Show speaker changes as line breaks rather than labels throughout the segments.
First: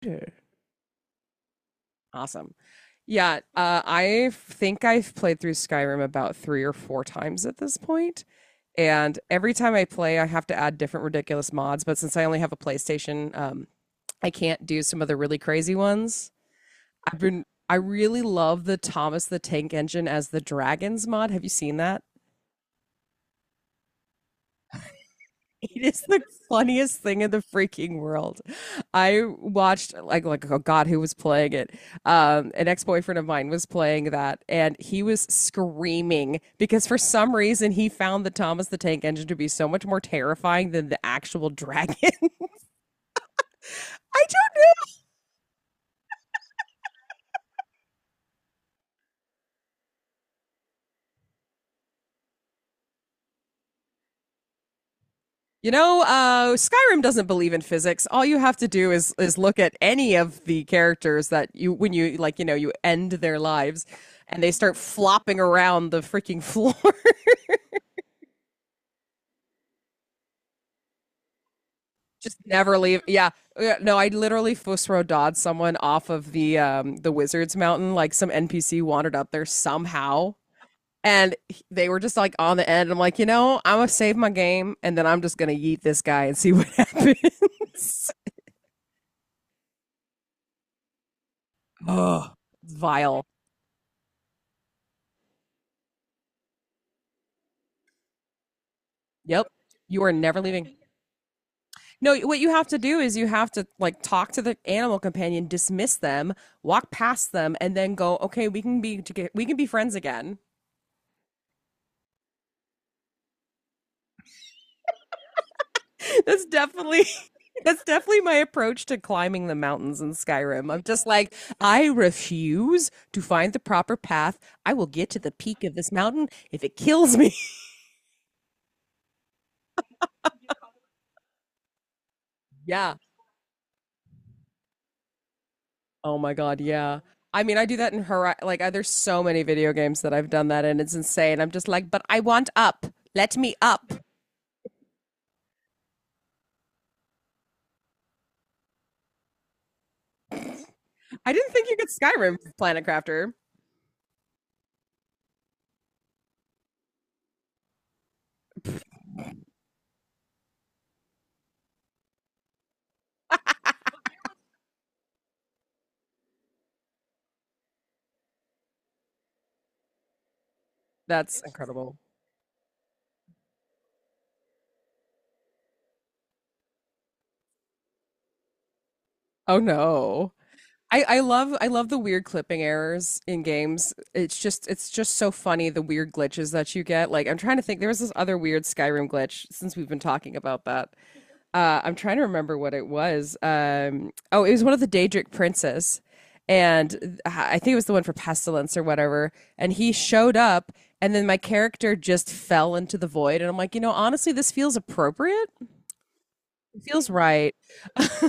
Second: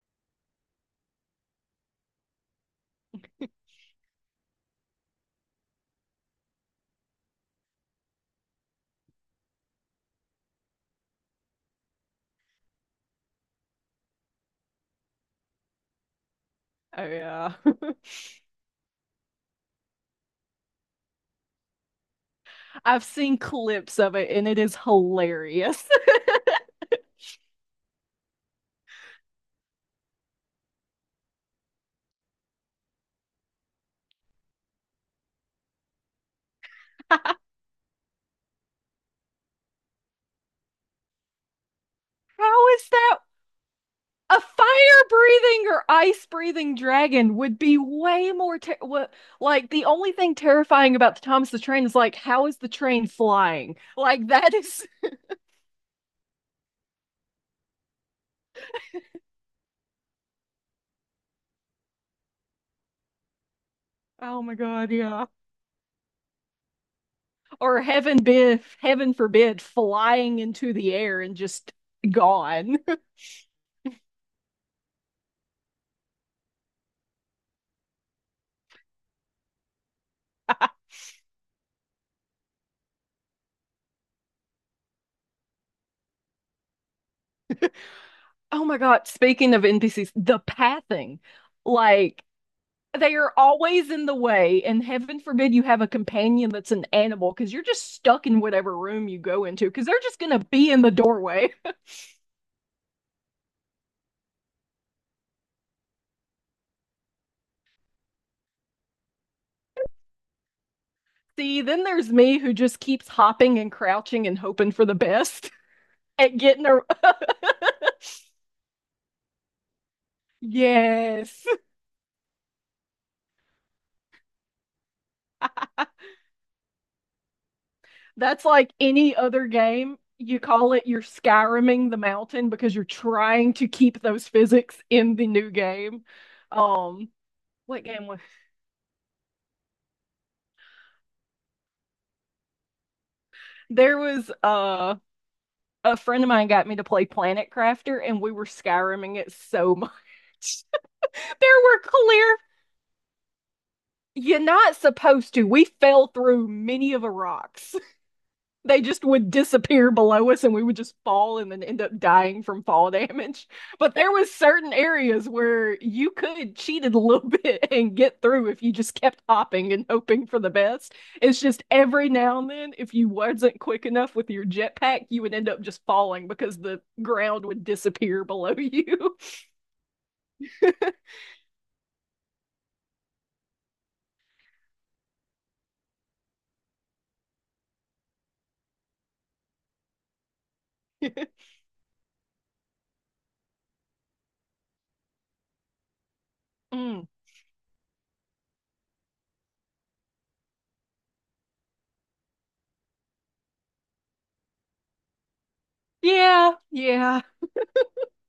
Computer. Awesome. Yeah, I think I've played through Skyrim about three or four times at this point, and every time I play, I have to add different ridiculous mods. But since I only have a PlayStation, I can't do some of the really crazy ones.
Oh yeah.
I really love the Thomas the Tank Engine as the Dragons mod. Have you seen that?
I've seen clips of it and it is
It
hilarious.
is the funniest thing in the freaking world. I watched like oh God, who was playing it? An ex boyfriend of mine was playing that, and he was screaming because for some reason he found the Thomas the Tank Engine to be so much more terrifying than the actual dragon.
How is that
I
a
don't,
fire-breathing or ice-breathing dragon would be way more what, like the only thing terrifying about the Thomas the Train is like how is the train flying? Like that is
you know, Skyrim doesn't believe in physics. All you have to do is look at any of the characters that you when you like you know you end their lives, and
Oh
they
my
start
God, yeah.
flopping around the freaking floor.
Or heaven forbid flying into the air and just
Just
gone.
never leave. Yeah. Yeah, no, I literally Fusro dodged someone off of the Wizards Mountain. Like some NPC wandered up there somehow. And they were just like on the end. I'm like, you know, I'm gonna save my game and then I'm just gonna yeet this guy and see what happens.
Oh my God, speaking of NPCs, the pathing. Like
Ugh.
they
Vile.
are always in the way and heaven forbid you have a companion that's an animal because you're just stuck in whatever room you go
Yep.
into because they're
You are
just gonna
never
be
leaving.
in the doorway.
No, what you have to do is you have to like talk to the animal companion, dismiss them, walk past them, and then go, okay, we can be friends again.
See, then there's me who just keeps hopping and crouching and hoping for the best at
That's
getting a.
definitely That's definitely my approach to climbing the mountains in Skyrim. I'm just like,
Yes.
I refuse to find the proper path. I will get to the peak of this mountain if it kills me.
That's like any other game, you call it you're skyriming the mountain because you're
Yeah.
trying to keep those physics in the new game.
Oh my God. Yeah.
um
I mean, I do
what
that in
game was
her. Like, there's so many video games that I've done that, and it's insane. I'm just like, but I want up. Let me up.
there? Was A friend of mine got me to play Planet Crafter, and we were skyrimming it so much.
I didn't
There
think you
were
could
clear.
Skyrim Planet Crafter.
You're not supposed to. We fell through many of the rocks. They just would disappear below us and we would just fall and then end up dying from fall damage. But there was certain areas where you could cheat it a little bit and get through if you just kept hopping and hoping for the best. It's
That's
just
incredible.
every now and then, if you wasn't quick enough with your jetpack, you would end up just falling because the ground would disappear below you.
Oh no. I, I love I love the weird clipping errors in games. It's just so funny the weird glitches that you get. Like I'm trying to think there was this other weird Skyrim glitch since we've been talking about that. I'm trying to remember what it was. Oh, it was one of the Daedric princes,
Mm.
and I think it was the one for Pestilence or whatever. And he showed up, and then my character just fell into the void. And I'm like, you know, honestly, this feels appropriate.
Yeah,
Feels
yeah,
right. That's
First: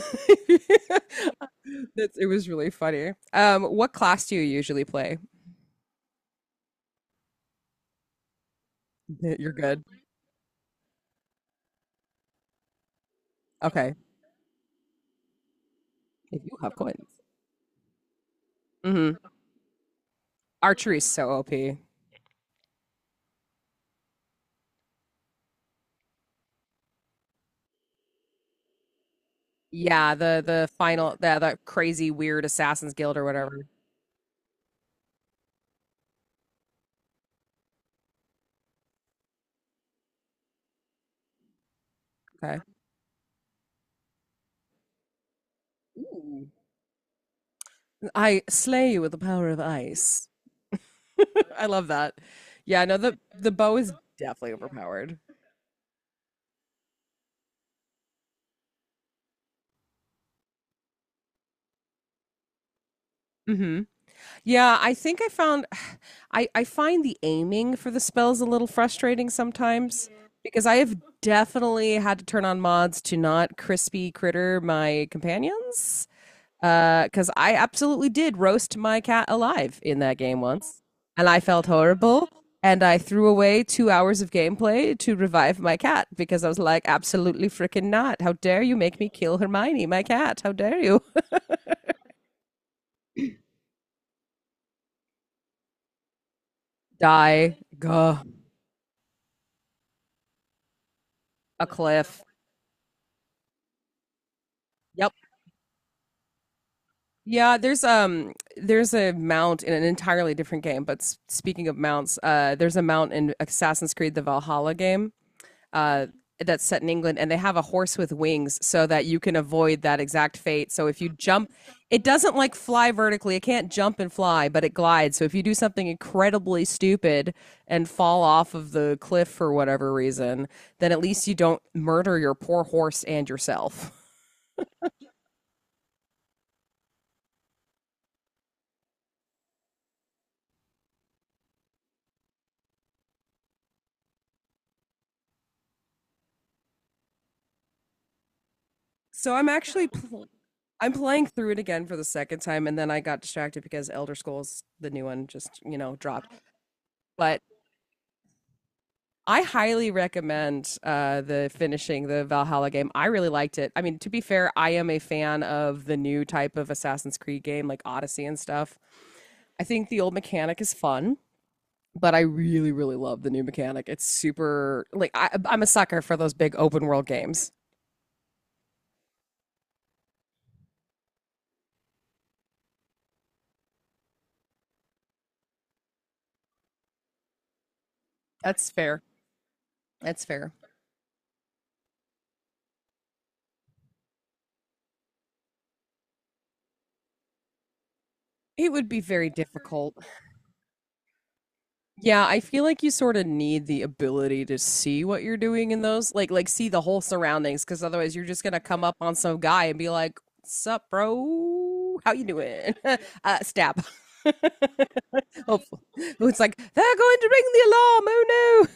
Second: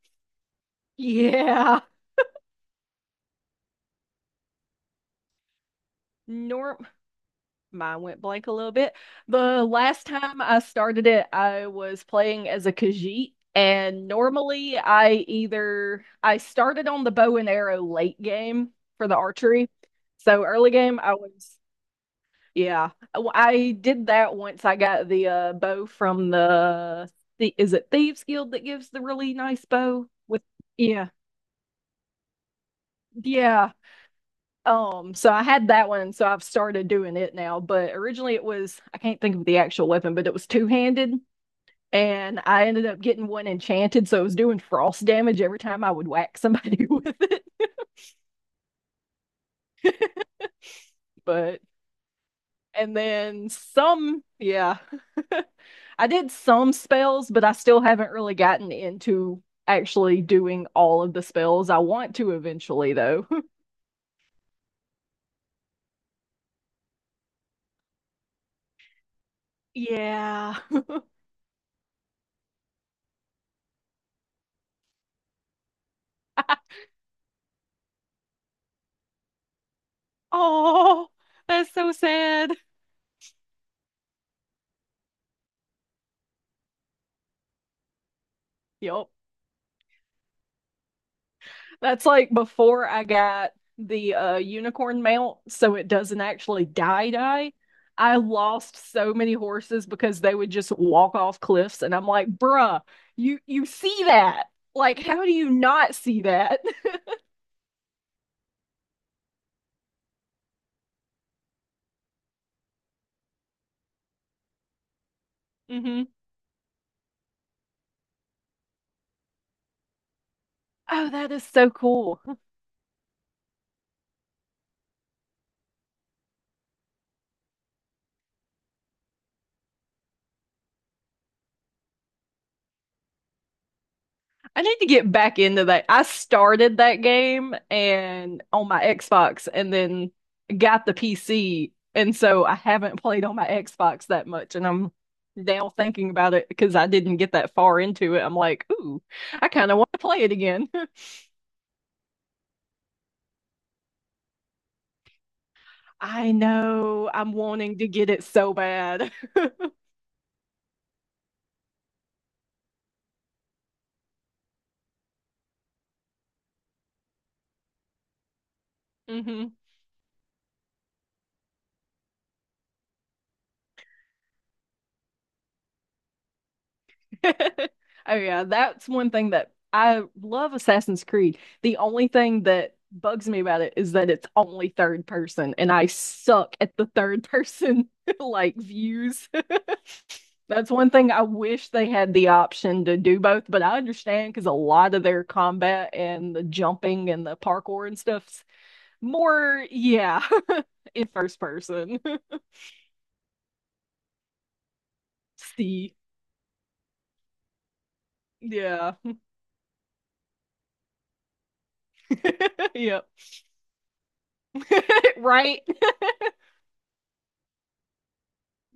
yeah.
It was really funny. What class do you usually play?
Norm Mine went blank a little bit.
You're
The
good.
last time I started it, I was playing as a Khajiit,
Okay.
and normally I
If you have
started on the
coins.
bow and arrow late game for the
Hmm
archery. So early
Archery
game,
is
I
so
was,
OP.
yeah, I did that once I got the bow from the is it Thieves Guild that gives the really nice bow
Yeah,
with?
the the
Yeah.
final the, the crazy weird assassins guild or whatever.
Yeah. So I had that one, so I've started doing it now. But originally it was, I can't think of the actual weapon, but it was two-handed. And
Okay.
I ended up getting one enchanted, so it was doing frost damage every time I would whack
Ooh.
somebody with it.
I slay you with the power of ice.
But
I love that. Yeah,
and
no,
then
the bow is
some,
definitely
yeah,
overpowered.
I did some spells, but I still haven't really gotten into actually doing all of the spells. I want to eventually, though.
Hmm Yeah, I think I found I find the aiming for the spells a little frustrating sometimes
Yeah.
because I have definitely had to turn on mods to not crispy critter my companions cuz I absolutely did roast my cat alive in that game once
Oh,
and I felt
that's so
horrible
sad.
and I threw away two hours of gameplay to revive my cat because I was like absolutely freaking not. How dare you make me
Yup.
kill Hermione, my cat? How dare you?
That's like before I got the unicorn mount, so it doesn't actually die die.
Die.
I
Gah.
lost so many horses because they would just walk off
A
cliffs, and I'm
cliff.
like, bruh, you see that? Like,
Yep.
how do you not see that?
Yeah, there's a mount in an entirely different game. But speaking of mounts, there's a mount in Assassin's Creed: The Valhalla game
Hmm.
uh, that's set in England, and they have a horse with wings so that you can avoid that exact fate. So if you
Oh, that is
jump,
so
it
cool.
doesn't like fly vertically. It can't jump and fly, but it glides. So if you do something incredibly stupid and fall off of the cliff for whatever reason, then at least you don't murder your poor horse and yourself.
I need to get back into that. I started that game and on my Xbox and then got the PC. And so I haven't played on my Xbox that much. And I'm now thinking about it because I didn't get that far into it. I'm like, ooh,
So
I
I'm
kind of
actually
want to play
pl-
it again.
I'm playing through it again for the second time, and then I got distracted because Elder Scrolls, the new one, just you know
I
dropped.
know, I'm
But
wanting to get it so bad.
I highly recommend the finishing the Valhalla game. I really liked it. I mean, to be fair, I am a fan of the new type of Assassin's Creed game, like Odyssey and stuff.
Hmm.
I think the old mechanic is fun, but I really, really love the new mechanic. It's super like I'm a sucker for those big open world games.
Oh yeah, that's one thing that I love Assassin's Creed. The only thing that bugs me about it is that it's only third person and I suck at the third person like
That's fair.
views.
That's fair.
That's one thing I wish they had the option to do both, but I understand because a lot of their combat and the jumping and the parkour and stuff's
It would be very
more,
difficult.
yeah, in first person.
Yeah, I feel like you sort of need the ability to see what you're doing in
See,
those, like see the whole surroundings, because otherwise you're just gonna come
yeah,
up on some guy and be like, "Sup, bro? How you doing?"
yep,
Stab.
right.
Hopefully, it's like they're going to ring the alarm. Oh no."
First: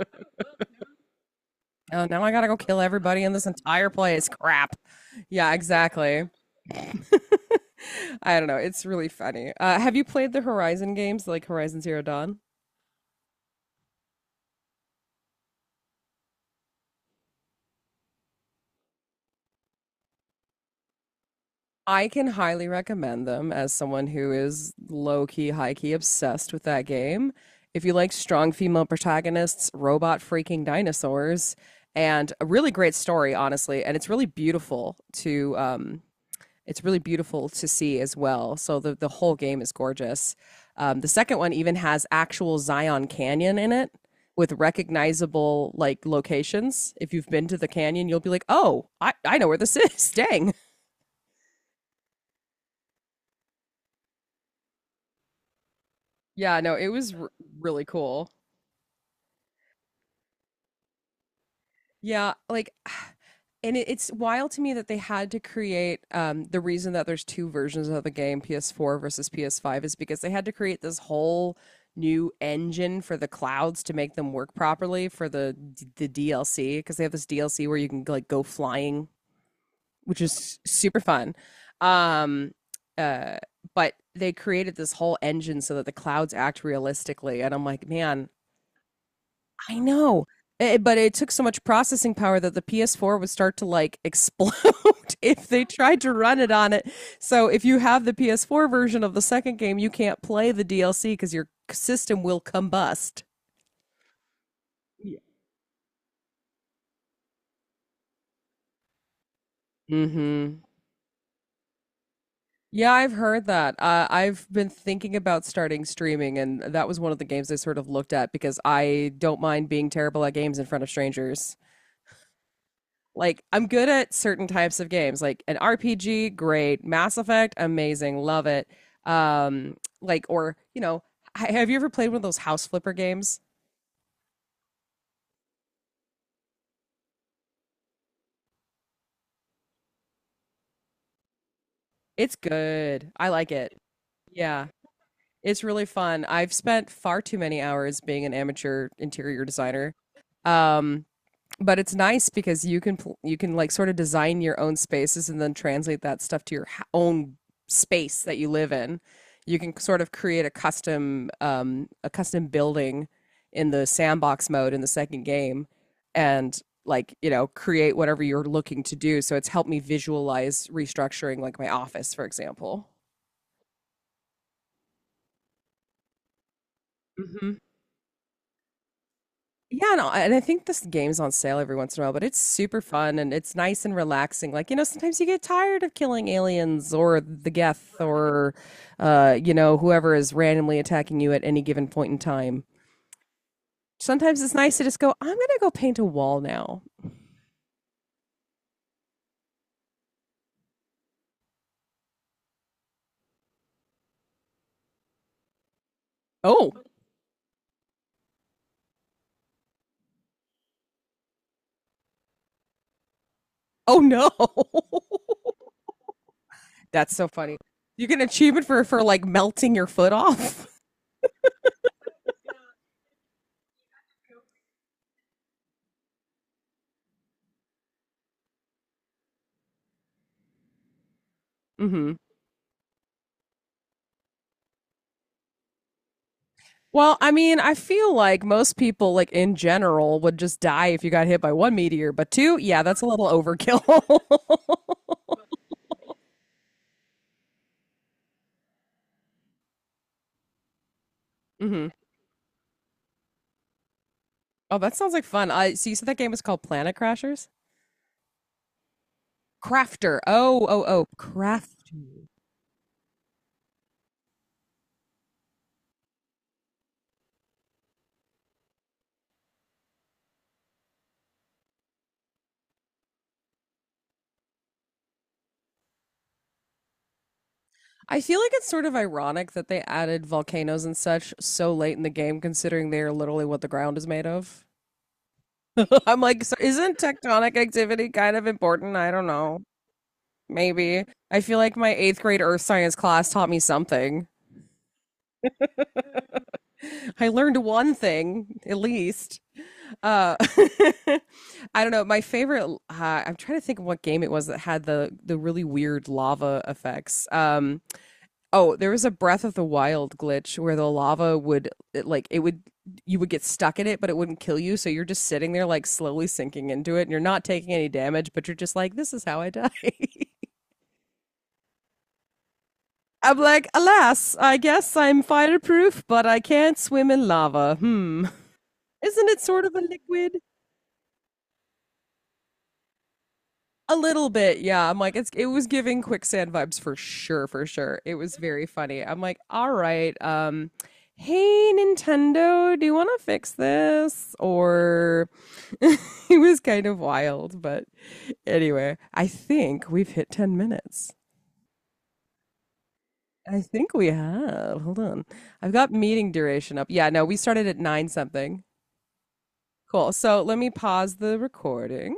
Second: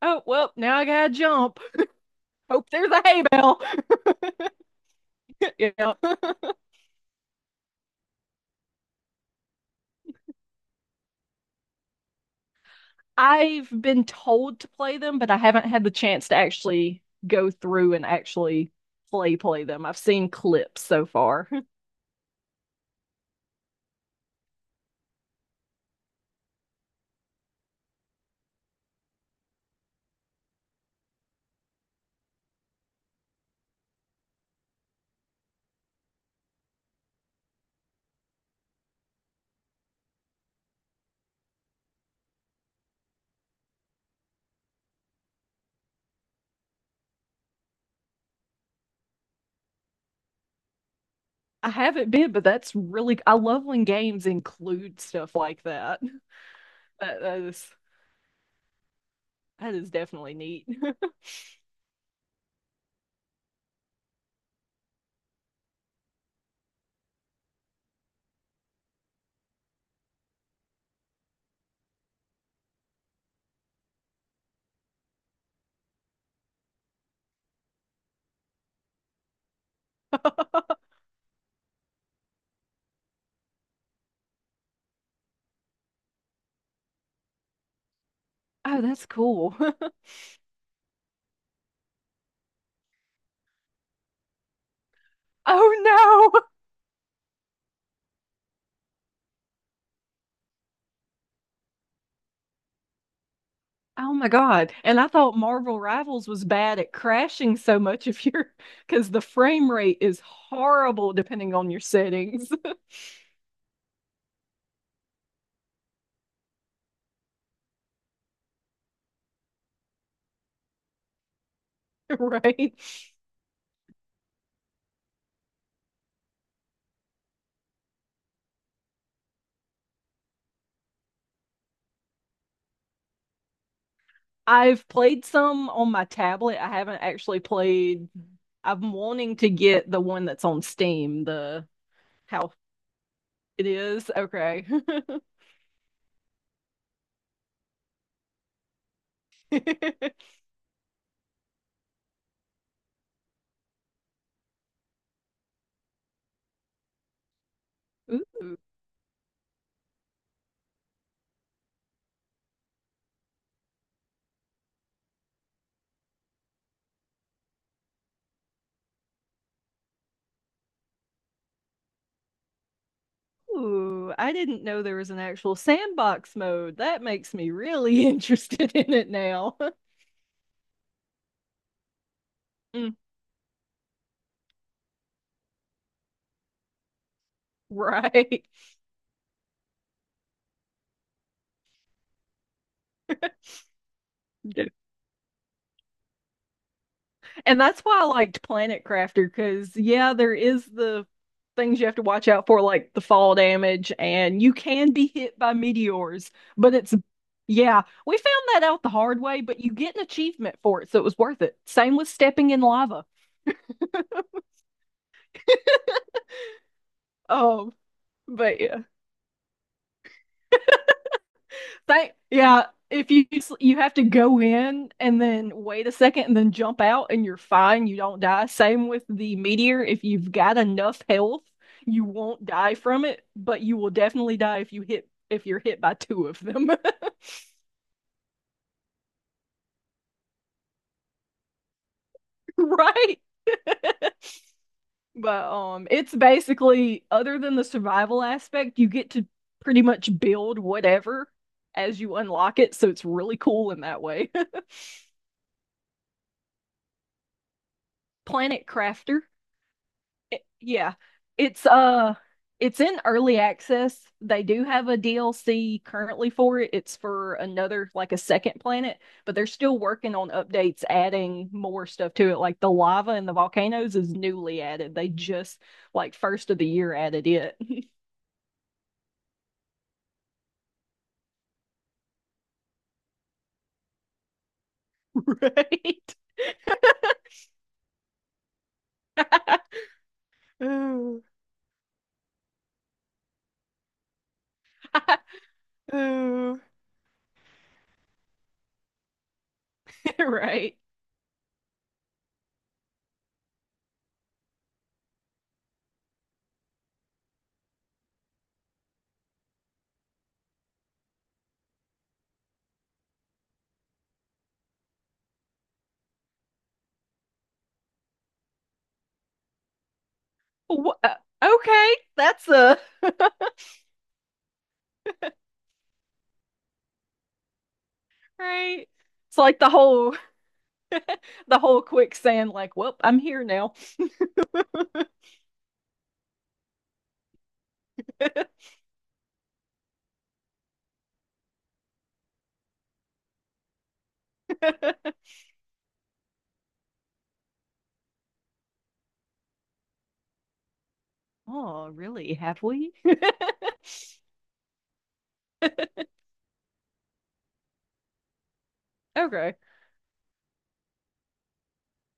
Oh, well, now I gotta jump.
Oh, now I gotta go
Hope
kill
there's a hay
everybody in this
bale.
entire place. Crap. Yeah,
You know,
exactly. I don't know. It's really funny. Have you played the Horizon games like Horizon Zero Dawn?
I've been told to play them, but I haven't had the chance to actually go through and actually play them. I've seen clips so far.
I can highly recommend them as someone who is low key, high key obsessed with that game. If you like strong female protagonists, robot freaking dinosaurs, and a really great story, honestly, and it's really beautiful to see as well. So the whole game is gorgeous. The second one even has actual Zion Canyon in it with recognizable like locations. If you've been to the canyon, you'll be like, "Oh, I know where this is." Dang.
I haven't been, but that's really, I love when games include stuff like that.
Yeah, no, it was
That,
r-
that is
really cool.
that is definitely neat.
Yeah, like and it's wild to me that they had to create the reason that there's two versions of the game, PS4 versus PS5 is because they had to create this whole new engine for the clouds to make them work properly for the DLC because they have this DLC where you can like go flying, which is
Oh,
super fun. Um uh but they created this whole engine so that the clouds act realistically and I'm like, man,
that's cool.
I know. But it took so much processing power that the PS4 would start to like explode if they
Oh
tried to run
no.
it on it. So if you have the PS4 version of the second game, you can't play the DLC because your system will combust.
Oh my God. And I
Yeah.
thought Marvel Rivals was bad at crashing so much if you're because the frame rate is
Mm-hmm.
horrible depending on your settings.
Yeah, I've heard that. I've been thinking about starting streaming, and that was one of the games I sort of looked at because I don't mind being terrible at games in front of strangers.
Right.
Like I'm good at certain types of games, like an RPG, great. Mass Effect, amazing, love it. Or you know, have you ever played one of those house flipper games?
I've played some on my tablet. I haven't actually played. I'm wanting to get the one that's on Steam, the
It's
how
good. I like
it
it.
is. Okay.
Yeah, it's really fun. I've spent far too many hours being an amateur interior designer. Um, but it's nice because you can like sort of design your own spaces and then translate that stuff to your own space that you live in. You can sort of create a custom building in the sandbox mode in the second game, and like you know create whatever you're looking to do. So it's helped me visualize restructuring like my office, for example.
Ooh, I didn't know there was an actual sandbox mode. That makes me
Mm-hmm.
really interested in it now.
Yeah, no, and I think this game's on sale every once in a while, but it's super
Mm,
fun and it's nice and relaxing. Like, you know, sometimes you get tired of killing aliens or the Geth
right.
or, you know, whoever is randomly attacking you at any given point in time. Sometimes it's nice to just go, I'm gonna go paint a wall now.
And that's why I liked Planet Crafter because, yeah, there is the things you have to watch out for, like the fall damage, and you can be hit by meteors,
Oh,
but it's, yeah, we found that out the hard way, but you get an achievement for it, so it was worth it. Same with stepping in lava.
oh no. That's so funny.
Um,
You get an
but
achievement
yeah.
for like melting your foot off.
Yeah, if you have to go in and then wait a second and then jump out and you're fine, you don't die. Same with the meteor. If you've got enough health, you
Hmm
won't die from it, but you will definitely die if you're hit by two of them.
Well, I mean, I feel like most people, like in general, would just die if you got hit by one meteor, but two, yeah, that's a
Right?
little overkill.
But it's basically other than the survival aspect, you get to pretty much build whatever
hmm
as you unlock it, so it's really cool in that way.
Oh, that sounds like fun. I see. So you said that game was called Planet Crashers?
Planet Crafter.
Crafter. Oh, oh,
Yeah,
oh,
it's uh
Crafter.
it's in early access. They do have a DLC currently for it. It's for another, like, a second planet, but they're still working on updates adding more stuff to it. Like the lava and the volcanoes is newly added. They just like first of the year added it.
I feel like it's sort of ironic that they added volcanoes and such so late in the game, considering they are literally what the ground is made of.
Right.
I'm like, so isn't tectonic activity kind of important? I don't know. Maybe.
Ooh.
I feel like my eighth grade earth science class taught me something.
Ooh.
I learned one thing, at least. Uh,
Right.
I don't know. I'm trying to think of what game it was that had the really weird lava effects. Oh, there was a Breath of the Wild glitch where the lava would, it, like, it would, you would get stuck in it, but it wouldn't kill you. So you're just sitting there, like, slowly sinking into it and you're not taking any damage, but you're just like, this is how I die.
Wha- uh, Okay, that's a.
I'm like, alas, I guess I'm fireproof, but I can't swim in lava. Hmm.
Right.
Isn't
It's
it
like
sort of a liquid?
the whole quicksand, like, well, I'm here now.
A little bit, yeah. I'm like, it was giving quicksand vibes for sure, for sure. It was very funny. I'm like, all right, hey Nintendo, do you want to fix this? Or it was kind of wild, but anyway, I think we've hit 10 minutes.
Oh, really? Have we?
I think we have. Hold on. I've got meeting duration up. Yeah, no, we started at nine something.
Okay.
Cool. So let me pause the recording.